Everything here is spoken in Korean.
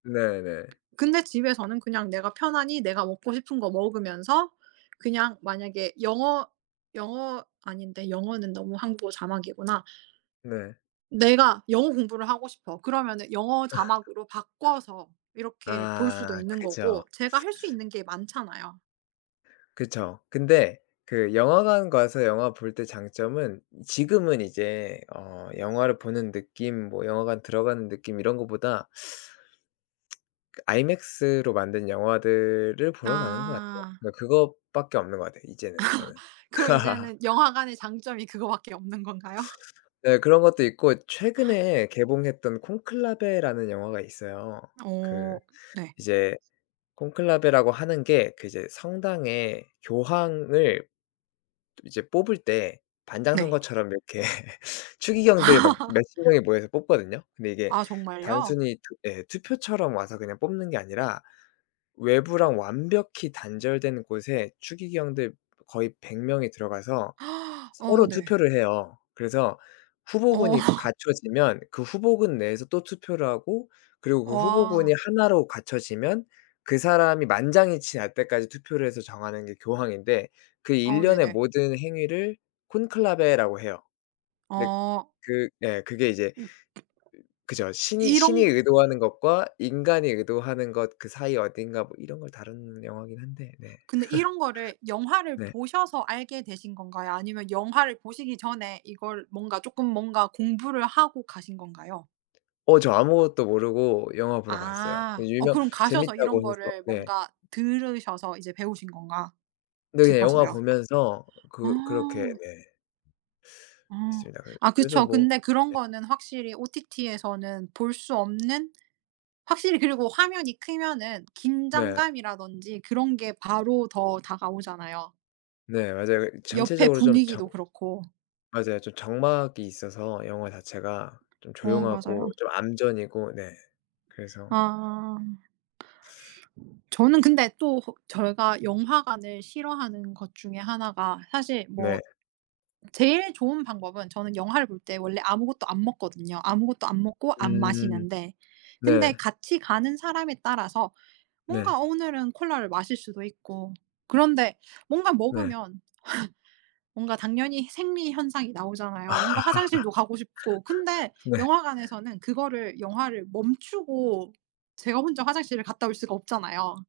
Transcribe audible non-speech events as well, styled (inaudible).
네 네. 근데 집에서는 그냥 내가 편안히 내가 먹고 싶은 거 먹으면서 그냥 만약에 영어 영어 아닌데 영어는 너무 한국어 자막이구나. 네. 내가 영어 공부를 하고 싶어. 그러면은 영어 (laughs) 자막으로 바꿔서 이렇게 볼 수도 아 있는 거고 그죠. 제가 할 수 있는 게 많잖아요. 그쵸. 근데 그 영화관 가서 영화 볼 때 장점은 지금은 이제 어 영화를 보는 느낌 뭐 영화관 들어가는 느낌 이런 것보다 그 아이맥스로 만든 영화들을 보러 가는 거 같아요. 아. 뭐 그것밖에 없는 거 같아요 이제는 저는. (laughs) 그럼 (laughs) 이제는 영화관의 장점이 그거밖에 없는 건가요? 네. 그런 것도 있고 최근에 (gasps) 개봉했던 콘클라베라는 영화가 있어요. 그 어. 네. 이제 콘클라베라고 하는 게 그 이제 성당에 교황을 이제 뽑을 때 반장 네. 선거처럼 이렇게 추기경들 막 (laughs) 몇십 명이 모여서 뽑거든요. 근데 이게 아 정말요? 단순히 예. 투표처럼 와서 그냥 뽑는 게 아니라 외부랑 완벽히 단절된 곳에 추기경들 거의 100 명이 들어가서 (gasps) 어 서로 네. 투표를 해요. 그래서 어. 후보군이 (laughs) 갖춰지면 그 후보군 내에서 또 투표를 하고 그리고 그 후보군이 와. 하나로 갖춰지면 그 사람이 만장일치 날 때까지 투표를 해서 정하는 게 교황인데 그 어 일련의 네네. 모든 행위를 콘클라베라고 해요. 근데 어. 그 예 그게 이제 음. 그죠. 신이 이런 신이 으 의도하는 것과 인간이 의도하는 것 그 사이 어딘가 뭐 이런 걸 다루는 영화긴 한데 네. 근데 (laughs) 이런 거를 영화를 네. 보셔서 알게 되신 건가요 아니면 영화를 보시기 전에 이걸 뭔가 쪼끔 뭔가 공부를 하고 가신 건가요? 어 저 아무것도 모르고 영화 보러 갔어요. 어 아. 어 유명 그럼 가셔서 재밌다고 이런 해서. 거를 네. 뭔가 들으셔서 이제 배우신 건가 네예 영화 싶어서요. 보면서 그 그렇게 아. 네. (unintelligible) 아. 그래 아 그래서 그쵸. 뭐 근데 그런 네. 거는 확실히 OTT에서는 볼 수 없는 확실히 그리고 화면이 크면은 네. 긴장감이라든지 그런 게 바로 더 다가오잖아요. 네 맞아요. 여 옆에 전체적으로 좀 적 분위기도 그렇고. 맞아요 좀 적막이 있어서 영화 자체가 좀 어 조용하고 맞아요. 좀 암전이고 네. 그래서 아. 저는 근데 또 저희가 영화관을 싫어하는 것 중에 하나가 사실 네. 뭐 제일 좋은 방법은 저는 영화를 볼 때 원래 아무것도 안 먹거든요. 아무것도 안 먹고 안 음. 마시는데 네. 근데 같이 가는 사람에 따라서 네. 뭔가 오늘은 콜라를 마실 수도 있고 그런데 뭔가 네. 먹으면 (laughs) 뭔가 당연히 생리 현상이 나오잖아요 뭔가 화장실도 가고 싶고. 근데 (laughs) 네. 영화관에서는 그거를 영화를 멈추고 제가 혼자 화장실을 갔다 올 수가 없잖아요.